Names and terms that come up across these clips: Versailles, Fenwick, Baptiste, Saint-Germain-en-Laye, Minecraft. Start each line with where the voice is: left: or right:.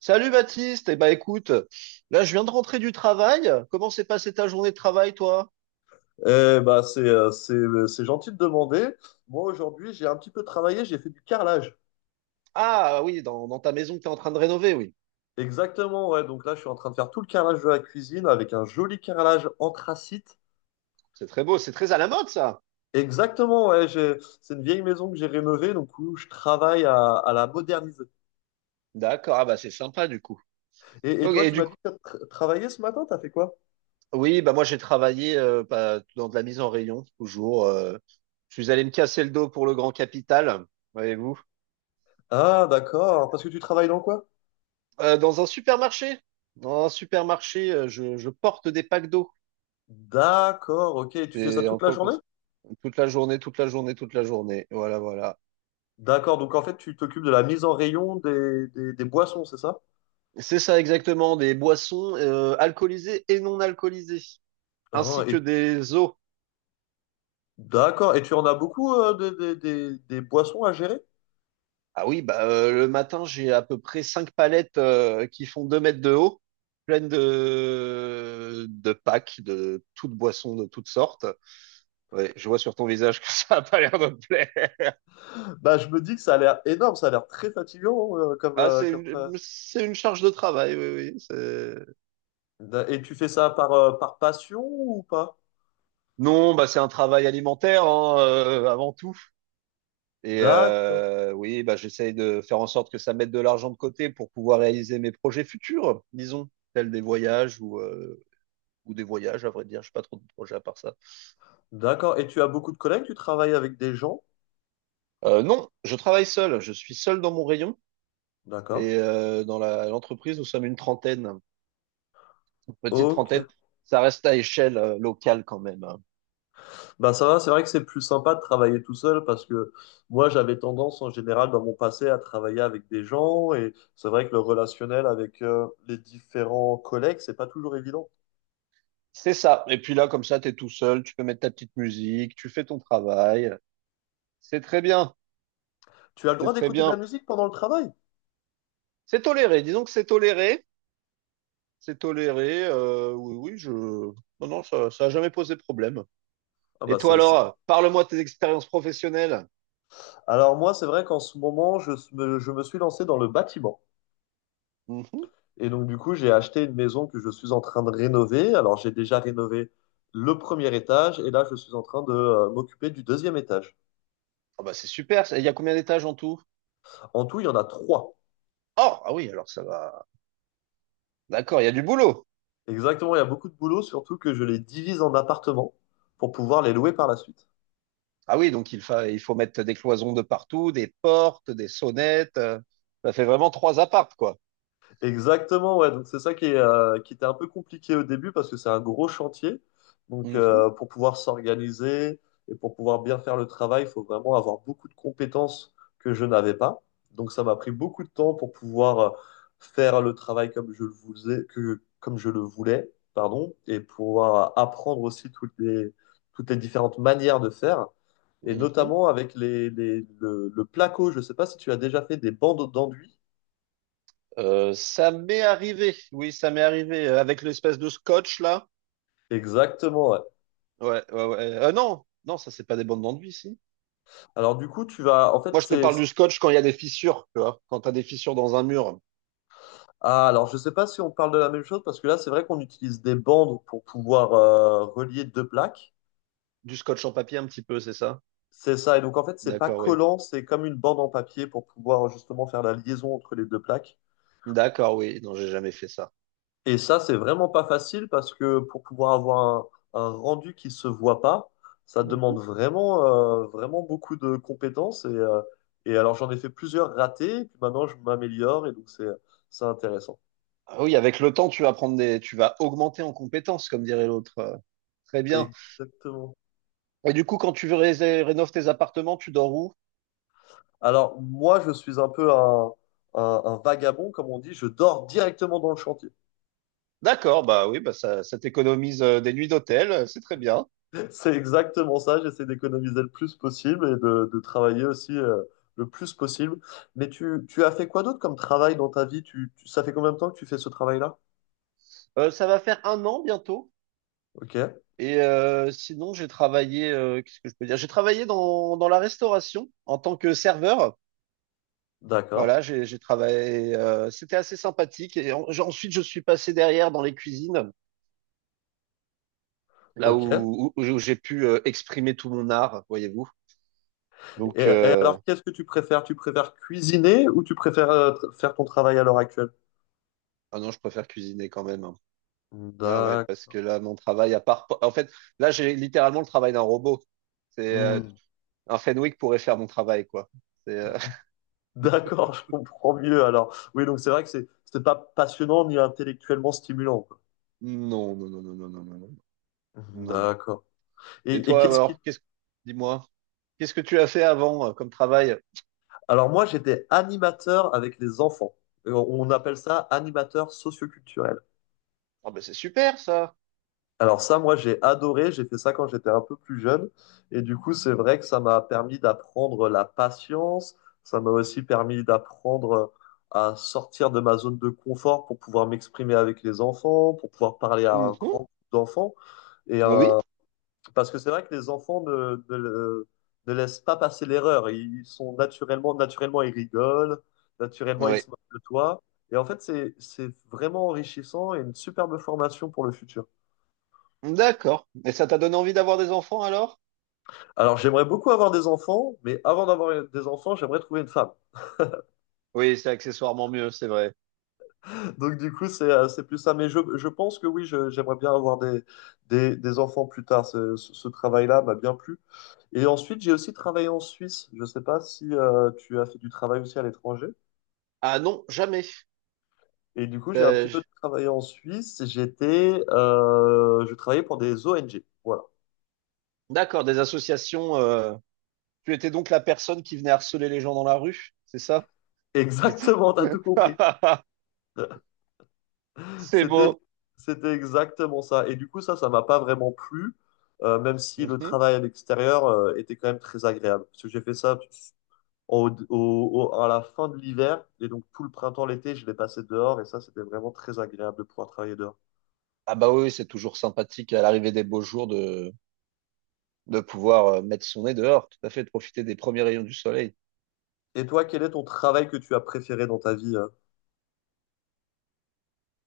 right: Salut Baptiste, et ben écoute, là je viens de rentrer du travail. Comment s'est passée ta journée de travail, toi?
left: Eh bah, c'est gentil de demander. Moi, aujourd'hui, j'ai un petit peu travaillé, j'ai fait du carrelage.
right: Ah oui, dans ta maison que tu es en train de rénover, oui.
left: Exactement, ouais. Donc là, je suis en train de faire tout le carrelage de la cuisine avec un joli carrelage anthracite.
right: C'est très beau, c'est très à la mode ça.
left: Exactement, ouais. C'est une vieille maison que j'ai rénovée, donc où je travaille à la moderniser.
right: D'accord, ah bah c'est sympa du coup.
left: Et
right: Ok,
left: toi,
right: et
left: tu
right: du
left: m'as
right: coup,
left: dit que tu travaillé ce matin, t'as fait quoi?
right: oui, bah moi j'ai travaillé bah, dans de la mise en rayon, toujours. Je suis allé me casser le dos pour le grand capital, voyez-vous.
left: Ah, d'accord. Parce que tu travailles dans quoi?
right: Dans un supermarché, dans un supermarché, je porte des packs d'eau.
left: D'accord, ok. Et tu fais ça
right: C'est en
left: toute la
right: quoi que-
left: journée?
right: Toute la journée, toute la journée, toute la journée. Voilà, voilà.
left: D'accord, donc en fait, tu t'occupes de la mise en rayon des boissons, c'est ça?
right: C'est ça exactement, des boissons alcoolisées et non alcoolisées,
left: Ah,
right: ainsi que
left: et
right: des eaux.
left: d'accord. Et tu en as beaucoup des boissons à gérer?
right: Ah oui, bah, le matin, j'ai à peu près cinq palettes qui font deux mètres de haut, pleines de packs, de toutes boissons de toutes sortes. Ouais, je vois sur ton visage que ça a pas l'air de te plaire.
left: Bah, je me dis que ça a l'air énorme, ça a l'air très fatigant comme,
right: Ah, c'est
left: comme ça.
right: une, c'est une charge de travail, oui, oui.
left: Et tu fais ça par, par passion ou pas?
right: Non, bah, c'est un travail alimentaire, hein, avant tout. Et
left: D'accord.
right: oui, bah, j'essaye de faire en sorte que ça mette de l'argent de côté pour pouvoir réaliser mes projets futurs, disons, tels des voyages ou des voyages, à vrai dire. Je pas trop de projets à part ça.
left: D'accord. Et tu as beaucoup de collègues, tu travailles avec des gens?
right: Non, je travaille seul. Je suis seul dans mon rayon.
left: D'accord.
right: Et dans l'entreprise, nous sommes une trentaine, une petite trentaine.
left: Ok.
right: Ça reste à échelle locale quand même. Hein.
left: Bah ça va, c'est vrai que c'est plus sympa de travailler tout seul parce que moi j'avais tendance en général dans mon passé à travailler avec des gens et c'est vrai que le relationnel avec les différents collègues, c'est pas toujours évident.
right: C'est ça. Et puis là, comme ça, tu es tout seul. Tu peux mettre ta petite musique. Tu fais ton travail. C'est très bien.
left: Tu as le
right: C'est
left: droit
right: très
left: d'écouter de la
right: bien.
left: musique pendant le travail?
right: C'est toléré. Disons que c'est toléré. C'est toléré. Oui, oui, je. Non, non, ça a jamais posé problème.
left: Ah
right: Et
left: bah
right: toi
left: c'est,
right: alors, parle-moi de tes expériences professionnelles.
left: Alors moi, c'est vrai qu'en ce moment, je me suis lancé dans le bâtiment.
right: Mhm.
left: Et donc du coup, j'ai acheté une maison que je suis en train de rénover. Alors j'ai déjà rénové le premier étage et là, je suis en train de m'occuper du deuxième étage.
right: Ah bah c'est super. Il y a combien d'étages en tout?
left: En tout, il y en a trois.
right: Oh, ah oui, alors ça va. D'accord, il y a du boulot.
left: Exactement, il y a beaucoup de boulot, surtout que je les divise en appartements pour pouvoir les louer par la suite.
right: Ah oui, donc il faut mettre des cloisons de partout, des portes, des sonnettes. Ça fait vraiment trois appartes, quoi.
left: Exactement, ouais. Donc c'est ça qui est, qui était un peu compliqué au début parce que c'est un gros chantier. Donc
right: Mhm,
left: pour pouvoir s'organiser et pour pouvoir bien faire le travail, il faut vraiment avoir beaucoup de compétences que je n'avais pas. Donc ça m'a pris beaucoup de temps pour pouvoir faire le travail comme je le voulais, que, comme je le voulais, pardon, et pouvoir apprendre aussi toutes les différentes manières de faire. Et
right: mhm.
left: notamment avec le placo, je ne sais pas si tu as déjà fait des bandes d'enduit.
right: Ça m'est arrivé. Oui, ça m'est arrivé avec l'espèce de scotch là.
left: Exactement, ouais.
right: Ouais, ouais, ouais. Non, non, ça c'est pas des bandes d'enduit, si.
left: Alors du coup, tu vas, en fait,
right: Moi, je te
left: c'est,
right: parle du scotch quand il y a des fissures, tu vois. Quand tu as des fissures dans un mur,
left: ah, alors je sais pas si on parle de la même chose parce que là, c'est vrai qu'on utilise des bandes pour pouvoir relier deux plaques.
right: du scotch en papier un petit peu, c'est ça?
left: C'est ça. Et donc en fait, c'est pas
right: D'accord, oui.
left: collant, c'est comme une bande en papier pour pouvoir justement faire la liaison entre les deux plaques.
right: D'accord, oui. Non, j'ai jamais fait ça.
left: Et ça, c'est vraiment pas facile parce que pour pouvoir avoir un rendu qui se voit pas, ça demande vraiment, vraiment beaucoup de compétences. Et alors j'en ai fait plusieurs ratés. Et puis maintenant, je m'améliore et donc c'est intéressant.
right: Ah oui, avec le temps, tu vas augmenter en compétences, comme dirait l'autre. Très bien.
left: Exactement.
right: Et du coup, quand tu veux rénover tes appartements, tu dors où?
left: Alors, moi, je suis un peu un vagabond, comme on dit. Je dors directement dans le chantier.
right: D'accord, bah oui, bah ça t'économise des nuits d'hôtel, c'est très bien.
left: C'est exactement ça. J'essaie d'économiser le plus possible et de travailler aussi le plus possible. Mais tu as fait quoi d'autre comme travail dans ta vie? Ça fait combien de temps que tu fais ce travail-là?
right: Ça va faire un an bientôt.
left: Ok,
right: Et sinon, j'ai travaillé, qu'est-ce que je peux dire? J'ai travaillé dans la restauration en tant que serveur.
left: d'accord.
right: Voilà, j'ai travaillé. C'était assez sympathique. Et ensuite, je suis passé derrière dans les cuisines, là
left: Ok.
right: où j'ai pu exprimer tout mon art, voyez-vous.
left: Et,
right: Donc,
left: et alors, qu'est-ce que tu préfères? Tu préfères cuisiner ou tu préfères faire ton travail à l'heure actuelle?
right: ah non, je préfère cuisiner quand même. Hein. Ah ouais,
left: D'accord.
right: parce que là, mon travail, à part, en fait, là, j'ai littéralement le travail d'un robot. C'est
left: Hmm.
right: Un Fenwick pourrait faire mon travail, quoi. C'est
left: D'accord, je comprends mieux alors. Oui, donc c'est vrai que c'est c'était pas passionnant ni intellectuellement stimulant, quoi.
right: Non, non, non, non, non, non, non, non, non, non.
left: D'accord.
right: Et
left: Et
right: toi,
left: qu'est-ce qui...
right: alors, dis-moi, qu'est-ce que tu as fait avant comme travail?
left: Alors moi, j'étais animateur avec les enfants. Et on appelle ça animateur socioculturel.
right: Ah ben, c'est super, ça.
left: Alors ça, moi, j'ai adoré. J'ai fait ça quand j'étais un peu plus jeune. Et du coup, c'est vrai que ça m'a permis d'apprendre la patience. Ça m'a aussi permis d'apprendre à sortir de ma zone de confort pour pouvoir m'exprimer avec les enfants, pour pouvoir parler à un grand
right: Mhm.
left: groupe d'enfants. Et
right: Oui.
left: parce que c'est vrai que les enfants ne laissent pas passer l'erreur. Ils sont naturellement, naturellement, ils rigolent, naturellement, ils
right: Oui.
left: se moquent de toi. Et en fait, c'est vraiment enrichissant et une superbe formation pour le futur.
right: D'accord. Et ça t'a donné envie d'avoir des enfants alors?
left: Alors, j'aimerais beaucoup avoir des enfants, mais avant d'avoir des enfants, j'aimerais trouver une femme.
right: Oui, c'est accessoirement mieux, c'est vrai.
left: Donc, du coup, c'est plus ça. Mais je pense que oui, j'aimerais bien avoir des enfants plus tard. Ce travail-là m'a bien plu. Et ensuite, j'ai aussi travaillé en Suisse. Je ne sais pas si tu as fait du travail aussi à l'étranger.
right: Ah non, jamais.
left: Et du coup, j'ai un
right: Euh,
left: petit peu
right: j-
left: travaillé en Suisse. J'étais, je travaillais pour des ONG. Voilà.
right: d'accord, des associations. Tu étais donc la personne qui venait harceler les gens dans la rue, c'est ça? C'est
left: Exactement, t'as tout compris.
right: C'est
left: C'était,
right: beau.
left: c'était exactement ça. Et du coup, ça m'a pas vraiment plu, même si le
right: Mhm.
left: travail à l'extérieur, était quand même très agréable. Parce que j'ai fait ça à la fin de l'hiver. Et donc, tout le printemps, l'été, je l'ai passé dehors. Et ça, c'était vraiment très agréable de pouvoir travailler dehors.
right: Ah bah oui, oui, c'est toujours sympathique à l'arrivée des beaux jours de pouvoir mettre son nez dehors, tout à fait, de profiter des premiers rayons du soleil.
left: Et toi, quel est ton travail que tu as préféré dans ta vie?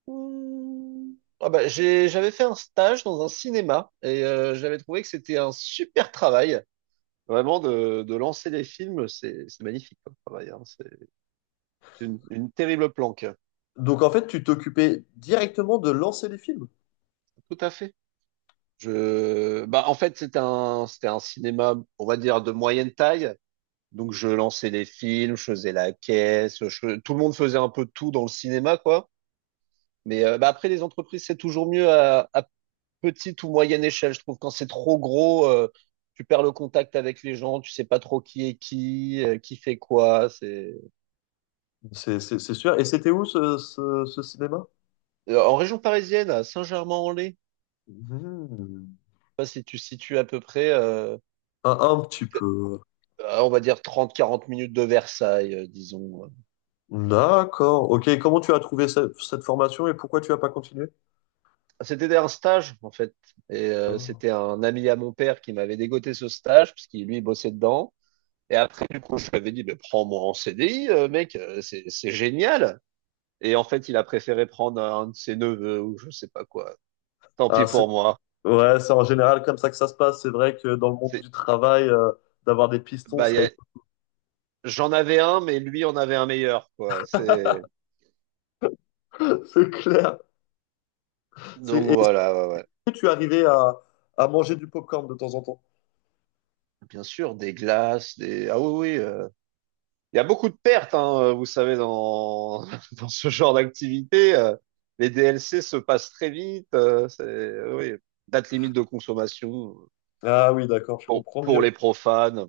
right: Mmh. Ah bah, j'avais fait un stage dans un cinéma et j'avais trouvé que c'était un super travail. Vraiment, de lancer les films, c'est magnifique comme travail. Hein. C'est une terrible planque.
left: Donc, en fait, tu t'occupais directement de lancer les films?
right: Tout à fait. Bah, en fait, c'était un cinéma, on va dire, de moyenne taille. Donc, je lançais les films, je faisais la caisse, tout le monde faisait un peu tout dans le cinéma, quoi. Mais bah, après, les entreprises, c'est toujours mieux à petite ou moyenne échelle. Je trouve quand c'est trop gros, tu perds le contact avec les gens, tu sais pas trop qui est qui fait quoi. C'est
left: C'est c'est sûr. Et c'était où ce, ce cinéma?
right: En région parisienne, à Saint-Germain-en-Laye.
left: Hmm.
right: Pas si tu situes à peu près,
left: Un petit peu.
right: on va dire 30-40 minutes de Versailles, disons.
left: D'accord. Ok, comment tu as trouvé cette formation et pourquoi tu n'as pas continué?
right: C'était un stage, en fait. Et
left: Ah,
right: c'était un ami à mon père qui m'avait dégoté ce stage, parce qu'il, lui, bossait dedans. Et après, du coup, je lui avais dit, mais prends-moi en CDI, mec, c'est génial. Et en fait, il a préféré prendre un de ses neveux ou je sais pas quoi. Tant pis
left: ah,
right: pour moi.
left: ouais, c'est en général comme ça que ça se passe. C'est vrai que dans le monde
right: C'est,
left: du travail, d'avoir des pistons,
right: Bah,
left: ça aide.
right: j'en avais un, mais lui en avait un meilleur, quoi.
left: C'est clair.
right: Donc
left: Est-ce
right: voilà, ouais, ouais.
left: que tu arrivais à manger du popcorn de temps en temps?
right: Bien sûr, des glaces, ah oui, oui, il y a beaucoup de pertes, hein, vous savez, dans, dans ce genre d'activité. Les DLC se passent très vite. Oui, date limite de consommation
left: Ah oui, d'accord, je
right: pour,
left: comprends
right: pour les
left: mieux.
right: profanes.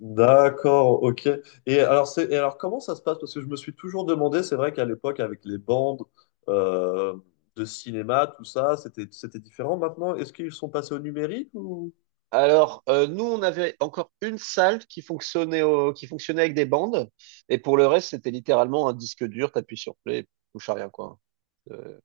left: D'accord, ok. Et alors, c'est, et alors, comment ça se passe? Parce que je me suis toujours demandé, c'est vrai qu'à l'époque, avec les bandes euh, de cinéma, tout ça, c'était, c'était différent. Maintenant, est-ce qu'ils sont passés au numérique ou...
right: Alors, nous, on avait encore une salle qui fonctionnait, qui fonctionnait avec des bandes. Et pour le reste, c'était littéralement un disque dur, t'appuies sur play, touche à rien, quoi. Euh,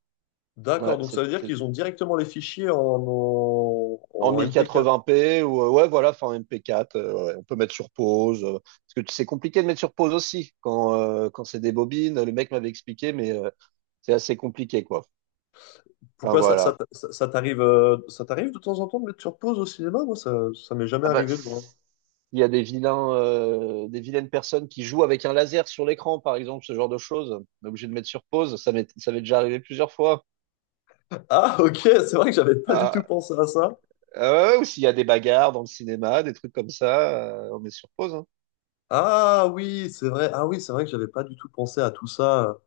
right: ouais,
left: D'accord, donc ça veut dire qu'ils
right: c'était
left: ont directement les fichiers en,
right: en
left: en MP4.
right: 1080p ou ouais voilà, enfin MP4. Ouais, on peut mettre sur pause parce que c'est compliqué de mettre sur pause aussi quand c'est des bobines, le mec m'avait expliqué, mais c'est assez compliqué quoi, enfin
left: Pourquoi ça, ça,
right: voilà.
left: ça t'arrive de temps en temps de mettre sur pause au cinéma? Moi, ça m'est jamais
right: Ah bah
left: arrivé de voir.
right: il y a des vilains des vilaines personnes qui jouent avec un laser sur l'écran par exemple, ce genre de choses, on est obligé de mettre sur pause. Ça m'est déjà arrivé plusieurs fois.
left: Ah, ok, c'est vrai que j'avais pas du tout
right: Ah,
left: pensé à ça.
right: ou s'il y a des bagarres dans le cinéma, des trucs comme ça, on met sur pause hein.
left: Ah oui, c'est vrai. Ah oui, c'est vrai que j'avais pas du tout pensé à tout ça.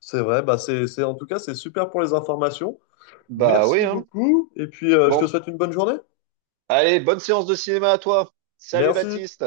left: C'est vrai. Bah c'est, en tout cas, c'est super pour les informations.
right: Bah oui
left: Merci
right: hein.
left: beaucoup. Et puis, je te
right: Bon
left: souhaite une bonne journée.
right: allez, bonne séance de cinéma à toi. Salut
left: Merci.
right: Baptiste.